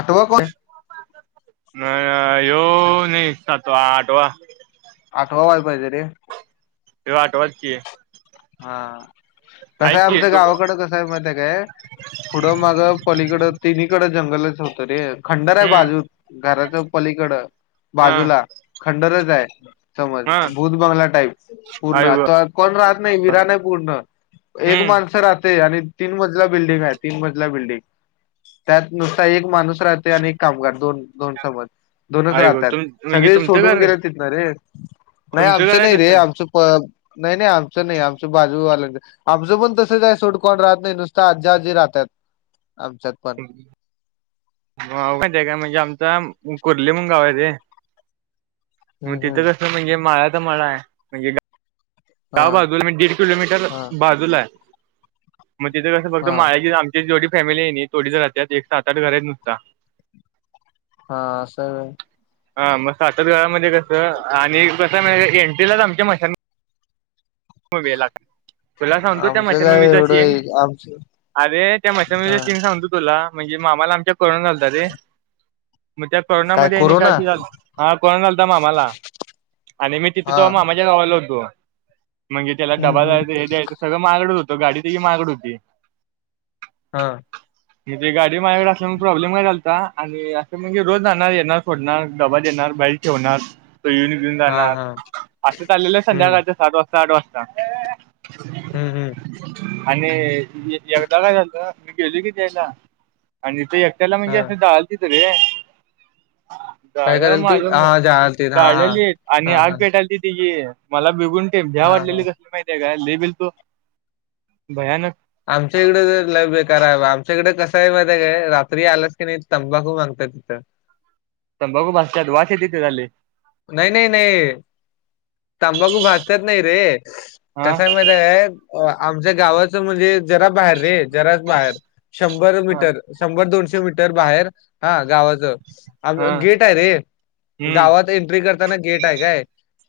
आठव को नाइ आ या नाइ सातवा आटवा आटवा वा य पाइजे रे [unintelligible] हा ऐक कसंय की आमच तू गावाकड कस माहित्येय काय पुढं माग पलीकडं तिन्हीकड जंगलच होतं रे खंडर आय हम्म बाजू घराच्या पलीकड हा बाजूला खंडरचाय समज हा भूत बंगला टाईप पूर्ण आई गं आता कोण राहत नाही विरा नाही पूर्ण एक हम्म माणसं राते आणि तीन मजला बिल्डिंग हाय तीन मजला बिल्डिंग त्यात नुसता एक माणूस राहते आणि एक कामगार दोन दोन समज दोनच आई गं राहत्यात तुम म्हणजे सगळे तुमचं सोडून घर गेले रे नाइ तुमचं घर आमचं आहे नाइ रे कसं आमचं प नाइ नाइ आम नाइ आमच बाजूवाल्या आमचं पण तसंच हाय सोडकोण राहत नाइ नुसत आज्जा आजी राहतात आमच्यात पण [unintelligible] म्हणजे आमचा कुर्ली म्हणून गाव हाय रे हम्म मग हम्म तिथं कसं मणजे माळ्याचा माळाय म्हणजे त्या हा बाजूला मी दीड किलोमीटर हा बाजूला आय म तिथं कसं फक्त हा [unintelligible] ती जेवडी फॅमिली हाय कणी तेवडीच राहत्यात एक सात आट घर हायत नुस्ता हा असंय वय हा मग साततगरामध्ये कस व्हय आणि कस एंट्रीलाच आमच्या मशां वेला तुला सांगतो त्या आमचं काय मश्यालममीचा एवढं सीन एक आमचं अरे त्या मशनममीचा हा सीन सांगतो तुला म्हणजे मामाला आमच्या करून घचालतात रे मग त्या काय कोरोनामध्ये का कोरोना अशी हा कोरोना चाता मग आम्हाला आणि मी तिथे हा तो मामाच्या गावालो होतो म्हणजे त्याला हम्म डबा हम्म जा्यायचं हे द्यायचं सगळं मागड होतं गाडीतही मागड होती हां ह म्हणजे गाडी माझ्याकडे असं प्रॉब्लेम काय चालता आणि असं म्हणजे रोज जाहणार येणार फोडणार डबा येणार बाईक ठेवणार तो येऊन घेऊन हा जाणार हा आ आलेल्या हम्म संध्याकाळच्या सात वाजता आठ वाजता हम्म हम् आणि एकदा काय झालत म घेल किती आला आणि त त्याला म्हणजे हा असं डालते तर रे काय झाड करायल ती माझ हा जाळतील हा हा झाळली आणि हा आग हा भेटाली त तिघी मला बिगुन ते भ्या हा हा वाटलेली कसली माहितीय काय भिलतो भयानक आमच्या इकड तर लय बेकार हाय आमच्या इकड कसंय माहितीय काय रात्री आलास कणी तंबाखू मागत तिथं तंबाकू भाास वा येते झाले नाइ नाइ नाइ तंबाकु भासतत नाही रे हा कसय म आमच्या गावाचं म्हणजे जरा बाहेर रे जराच बाहेर शंभर हा मीटर शंभर दोनशे मीटर बाहेर हा गावाचं आ हा गेट आहे रे हम्म गावात एंट्री करताना गेट आहे काय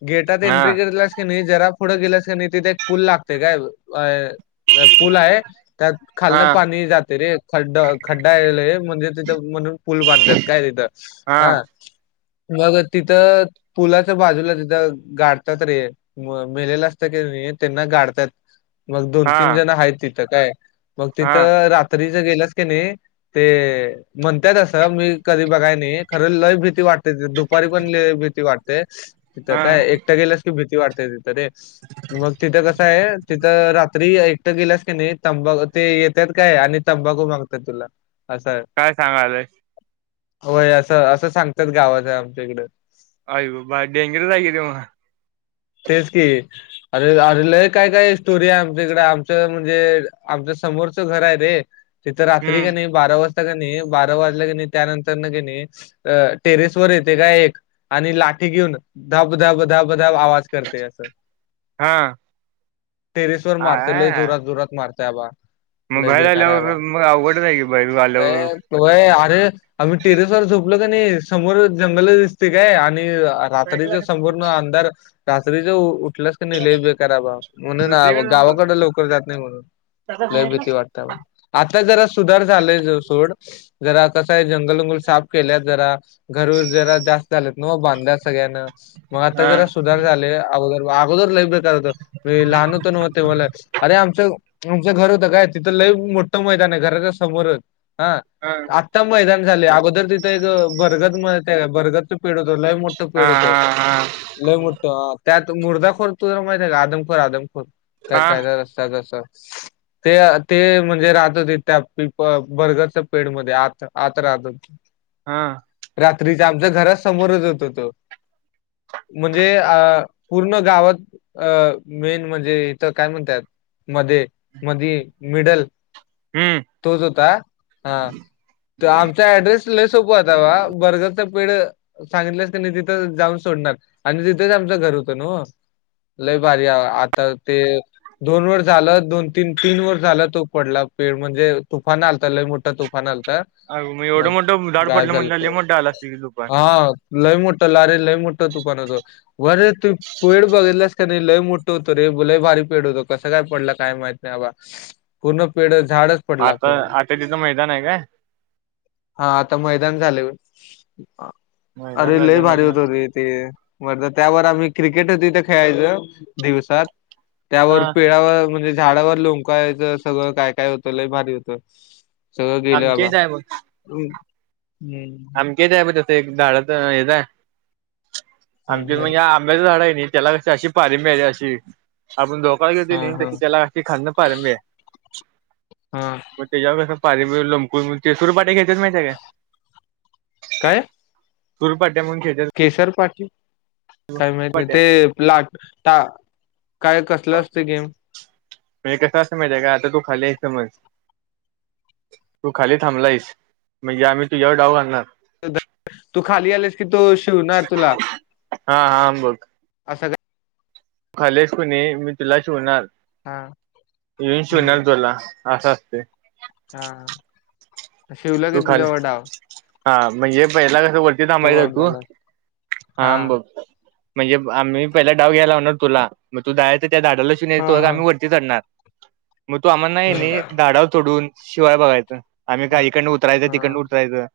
गेटात हा एंट्री करलास की नाही जरा पुढं गेलास की नाही तिथे एक पूल लागते काय अ पूल आहे त्यात हा खालनं पाणी जाते रे खड्ड खड्डाला म्हणजे तिथं म्हणून पूल बांधलेत काय तिथं हा मग तिथं पुलाच्या बाजूला तिथं गाठतात रे म मेलेलं असतं की त्यांना गाडतात मग दोन हा तीन जण आहेत तिथं काय मग हा तिथं रात्री ज गेलास की नाही ते म्हणताय अससं मी कधी बघाय नाही खरं लय भीती वाटते दु दुपारी पण भीती वाटतेय तिथं हा काय एकटं गेल्यास की भीती वाटतेय तिथ रे मग तिथं कसं आहे तिथं रात्री एकटं गेल्यास की नाही तंबा ते येतात काय आणि तंबाखू मागतात तुला असं काय सांगालय होय असं असं सांगतात गावाच आमच्याकड अय ब बा डेंगरस आहेगय ते मग तेज की अरे अरे लय काय काय स्टोरी आहे आमच्या इकडें आमचं म्हणजे आमच्या समोरचं घर आहे रे तिथं रात्री हम्म क नाही बारा वाजता क नाही बारा वाजलं क नाही त्यानंतर न कणी अ टेरेस वर येते का एक आणि लाठी घेऊन धब धब धब धाब आवाज करते अस हा टेरिस वर मारता ल आ जोरात जोरात मारता आबा मग लय बाहेर बेकार आहे बा आल्यावर मग अवघडच आहे की बाहेर आल्यावर य अरे आम्ही टेरेस वर झोपलो का नाही समोर जंगल दिसते काय आणि सायकल रात्रीच आणि कोणती संपूर्ण अंधार रात्रीच उठल्यास नाही ल बे कराबा म्हणून दुसरीकडे जाऊन बघा गावाकडे लवकर जात नाही म्हणून लय भीती वाटतावर आता जरा सुधार झालाय ज सोड जरा कसं आहे जंगल उंगल साफ केल्यात जरा घर जरा जास्त झालेत ना बांधल्या सगळ्यांना मग आता हा जरा सुधार झाले अगोदर अगोदर ल होत लहान होत नव्हते मला अरे आमचं आमचं घर होतं काय तिथं लई मोठं मैदान आहे घराच्या समोरच हा आ मैदान झाले अगोदर तिथं एक भरगत म भरगत पेड होत लय मोठं हा पेड होत हा हा लय मोठत त्यात मुर्दाखोर तुझला माहित आहे का आदमखोर आदमखोर काय हा कायदा रस्त जस ते ते म्हणजे राहत होते त्या पिप बर्गरच्या पेडमध्येध्ये आ आतरा आ हा रात्रीच आमच्या घराात समोरच होत हो तो म्हणजे अ पूर्ण गावात अ मेन म्हणजे इथं काय म्हणतात मध्ये मध मिडल हम्म तोच होता हा तर आमचा ऍड्रेस ल सोपं आतावा बर्गरचं पेढ सांगितलंस त्यांनी तिथं जाऊन सोडणार आणि तिथेच आमचं घर होतं न लय बारी आता ते दोन वर झालं दोन तीन तीन वर् झालं तो पडला पेड म्हणजे तुफान आलता ल मोठा तुफ फनल तर अग मग एवढं मोठं झाड पडलं म्हटलं ल मोठं आला अस दुपार हां, लय मोठं लारे लय मोठा तूपनत वरे तू पेड बघितलास का नाही लय मोठं होतो रे लय भारी पेड होतो कसं काय पडलं काय माहित नाही बाबा पूर्ण पेढ झाडच आता आता तिथं मैदान आहे का हा आता मैदान झाले मैदान अरे लई झालं भारी होत म्हणलं हो रे ते बर त्यावर आम्ही क्रिकेट होतो इथं खेळायच दिवसात त्यावर हा पेळावर म्हणजे झाडावर लोंकायचं सगळं काय काय होतं लय भारी होत सगळं गेलं बाबा आमचेच आहे हम्म अमकेच आहे प तसं एक झाडाच हेच आहे अमक हम्म म्हणजे ब्या झाडा आहे नाही त्याला क अशी पारी मिळेली अशी आपण धोकाळा हा घेतली तर हा की त्यालाशी खांन पारम हा मग त्याच्यावर कसं पाार लंकून तेसरू पाट्या घ्यायच माहि त्या काय काय तूरपट्या मगच्या केसर पाटील काय माहत नाही सुरपाट्या ते लाट त काय कसलं असत गेम म्हणजे कस असं माहितीय का आता तू खाली आहे समज तू खाली थांबलाईस म्हणजे आम्ही तुझ्यावर डाव घाणार तू खाली आलेस की तू शिवणार तुला हा हा असं काय त खालीस को मी तुला शिवणार हा येऊन हम्म शिवणार तुला असं असते हं तू खाली हा म्हणजे पहिला कस वरती थांबायचं आउट तू झालास हा हा अंबूब म्हणजे आम्ही पहिला डाव घयला होणार तुला मग तू दडय तर त्या ाडालाशी हा नाहीो हा आम णार मग तू आम्हाला नाही नाही धाडाव सोडून शिवाय बघायच आम्ही हा काही उतरायचं हा तिकड उतरायचं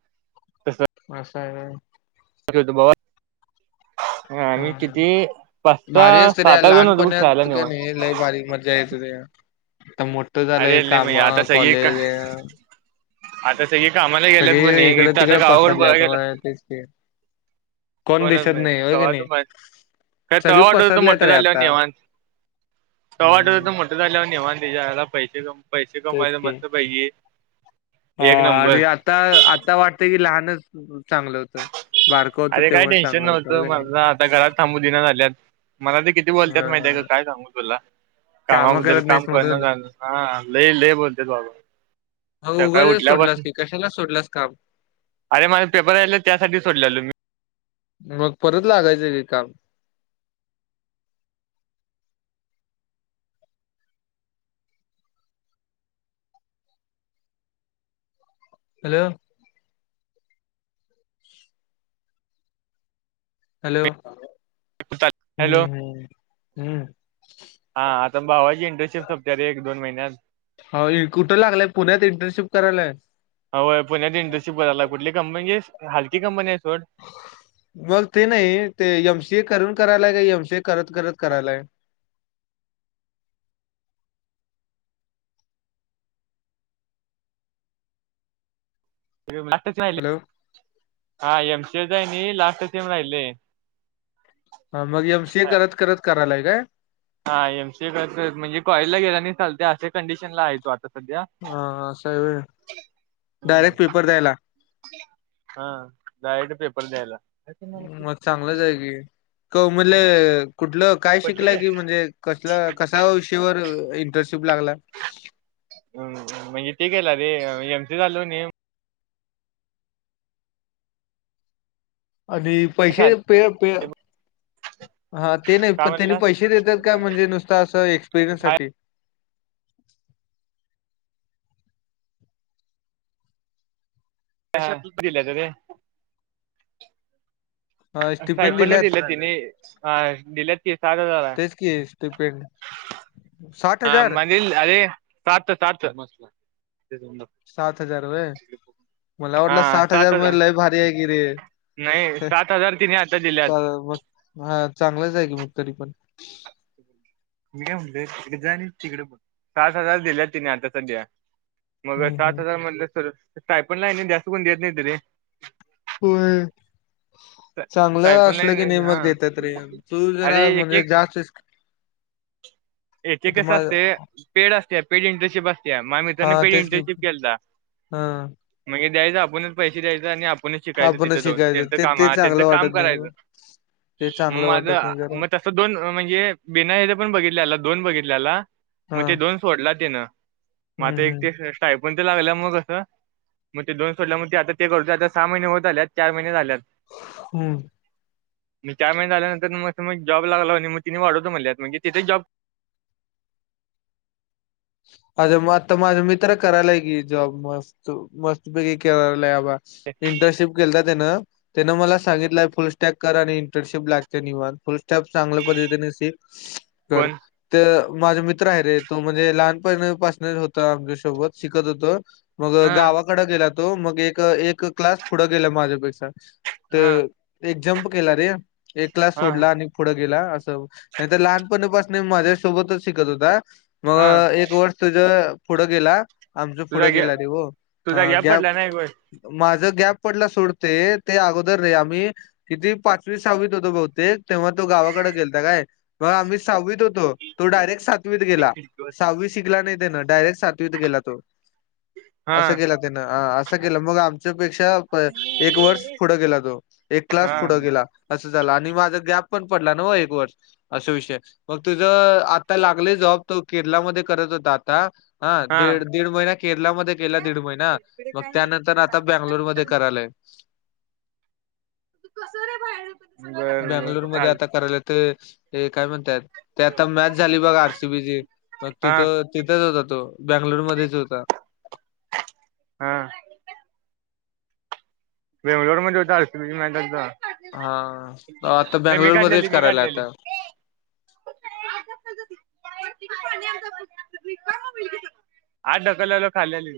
असं बाबा आम्ही हा किती पाच स भारी असतं रे सात आठ जण होतो मग खेळाला लहानपणात काय नेऊन नाही लय भारी मजा येत ते मोठ अरेले म याता सग का आता सगळे कामाला गेलत कोणी सगळे इकडं इथ आता तिकडं गावावर ब पसरल्यात होय गेलातणी तेच की कोण कोणच दिसत नाही होय की कवातू नाही मा काय तवा सगळी वाटत होत मोठ पसरल्यात रे झाल्यावर आता निवांत तवा वाटत हम्म होत मोठ झाल्यावर त्याच्यायला पैसे कमवू पैसे तेच कमाय तर की मस्त पैकी अ एक नंबर आणि आता आता वाटतं की लहानच चांगलं होतं बारकं होतं अरे काय तेव्हा टेन्शन चांगलं होतं ब नव्हतं का नाही मला आता घरात थांबू दिना झाल्यात मला ते किती बोलतात माहिती आहे का ह काय सांगू तुला काम कामाबद्दल करत नाहीस काम करण म्हणून झालं ह लय लय बोलते बाबा ह सकाळी गुगल सोडलास उठल्यापासून की कशाला सोडलास काम अर माझ पेपर राहिलेला त्यासाठी सोडलेलो मी मग परत लागायचं व काम हॅलो हॅलो हम्म हॅलो हम्म हम्म हा आता भावाची इंटर्नशिप सोपत रे दोन महिन्यात हो कुठं लागलंय पुण्यात इंटर्नशिप करायलाय अय पुण्यात इंडरशिप करायला कुठली कंपनी हलकी कंपनी आहे सोड मग ते नाही ते एमसीए करून करायलाय का एमसीए करत करत करायलाय लाटच राहिले हॅलो हा एम सी एच आहे लास्टच ये राहिले हा मग एम सीए करत करत करायलाय काय हा एम सीए कर म्हणजे कॉलेजला ला गेला नाही चालते असशा कंडिशन ला आहे तो आता सध्या हा असाय व्हय हम्म डायरेक्ट पेपर द्यायला हा डारेक्ट पेपर द्यायला मग चांगलंच आहे की क म्हणले कुठलं काय शिकलाय पडलेलं की म्हणजे कसलं कसा इंटर्नशिप लागला म्हणजे ते केलं र एम सी चालू आणि पैसे काय प प हा ते नाही पण त्यांनी म्हणला पैसे देतात का म्हणजे नुसता असं एक्सपिरियन्स सा [unintelligible] स्टिपेंड ही दिल त्यांनी ह दिलेत की सात हजार हाय कि पेड [inaudible] [unintelligible] सात हजार व्हय मला वाटलं हा साठ हजार सात मध्ये लय भारी आहे की रे नाही सात हजार तिने आता दिल्यात मग ह चांगलंच आहे की मग तरी पण मी म्ह तिकडे जा आणि तिकडे सात हजार दिल्या तिने आता सध्या मग हम्म सात हम्म. हजार मधलं स्टाय पण नाही नाही जास्त कोण देत नाही तरी हो चांगलं स्टायपन असलं की नाहीे लाईन हा मग देतात रे तू जरा म्हणजे जास्त ये ते कस तुम्हाला असते पेड असते पेड इंटरशिप असते माझ्या मित्रांनी हा पहि तेच की इंटर्नशिप केला हा म्हणजे द्यायच आपणच पैसे द्यायच आणि शिकायच तिथ आपणच जान शिकायचं त्यांच ते काम ते हा त्यांच चांगलं काम वाटत नाही करायचं ते म चांगलं माझ वाटत नाही जरा म अस दोन म्हणजे बीना हेथ पण बघितलेला दोन बघितल्याला हा मग ते दोन सोडला तेनं मग हम्म आता एक हम्म ते स्टाईपण ते लागल्या मग असं मग ते दोन सोटल्याग ते आता ते करत आता सहा महिने होत आलेत चार महिने झाल्यात हम्म रिटायर्डमेंट झाल्यानंतर म [inaudible] जॉब लागला [unintelligible] अजे मग आता माझा मित्र करायलाय की जॉब मस्त मस्तपैकी करायलाय अबा इंटर्नशिप केलता त्याना त्यानं मला सांगितलाय फुलस्टाग करा आणि इंटरशिप ब्लॅक च निवाह फुल स्टप चांगल्या पद्धतीने सिक कर कोण ते माझा मित्र आहे रे तो म्हणजे लहान होत आमच्या सोबत शिकत होत मग हा गावा कडे गेला तो मग एक एक क्लास पुढं गेला माझ्यापेक्षा ते हा एक जम्प केला रे एक क्लास हा सोडला आणि पुढं गेला असं नाही तरर लहानपणीपासून माझ्या सोबतच शिकत होता हा मग एक तुझ पुढ गेला आमच पुढ तुझा गॅ गेला रे हो तुझा गॅप ग्या पडला ना एक वेळेस माझं गॅप पडला सोडते ते अगोदर रे आम्ही किती पाचवी सहावीत होतो बहुतेक तेव्हा तो गावाकडे गेलता काय मग आम्ही सहावीत होतो तो डायरेक्ट सातवीत गेला सहावी शिकला नाही त्यान डायरेक्ट सातवीत गेला तो हा असं केला त्यानं असं केलं मग आमच्यापेक्षा एक वर्ष पुढं गेला तो एक क्लास हा पुढं गेला असं झाला आणि माझा गॅप पण पडला ना एक वर्ष असा विषय मग तुझं आता लागले जॉब तू केरलामध्ये हो आता ह हा दीड महिना केरला मध्ये केला दीड महिना ना मग त्यानंतर आता बंगलुर मध्ये करायलय बर बर बंगलुरू मध्ये चाल आता करायला ते काय म्हणतात ते आता मॅच झाली बघा आरसीबीची मग हा तिथं तिथेच होता तो बँंगलोर मध्येच होता हा बेंगलोरमध्ये होता असतात हा आता बेंगलोरमध्येच काढलेली मी करायला काढलेली आता [unintelligible] आत ढकल याला खाली आली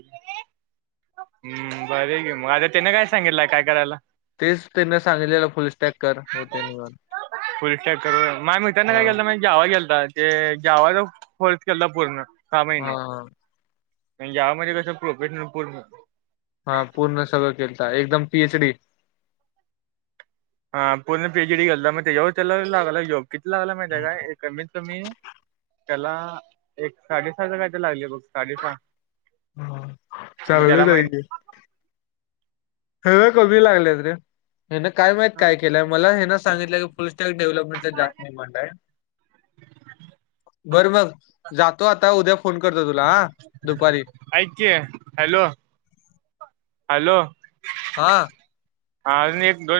हम्म भारी हायकी मग आता त्याने काय सांगितलं काय करायला तेच त्यांने सांगितलेलं फुल स्टॅककर होते निवन फुल स्टॅक करू माझ्या मित्रांनं हा काय केलं माहिती जावा केलता ते जावाचा कोर्स केलता पूर्ण सहा हा महिने हा पण यामध्ये कसं प्रोफेशनल पूर्ण हा पूर्ण सगळं केलता एकदम पीएच डी हा पूर्ण पीएच डी केलला मग त्याच्यावर त्याला लागलाय जॉब किती लागला माहिती ये काय एक कमीत कमी त्याला एक साडेसहाचा कायतरी लागलय बघ साडेसहा ह मग त्याला चांगलच हाय माहित की, ह्यावेळेला कमी लागल्यात रे हेन काय माहित काय केलंय मला हेन सांगितलं की फुलस्टॅक डेव्हलपमेंटचा जास्त डीमांड हाय. [inaudible] बरं मग जातो आता उद्या फोन करतो तुला हा दुपारी ऐक की, हॅलो हॅलो हा हा अजून एक दोन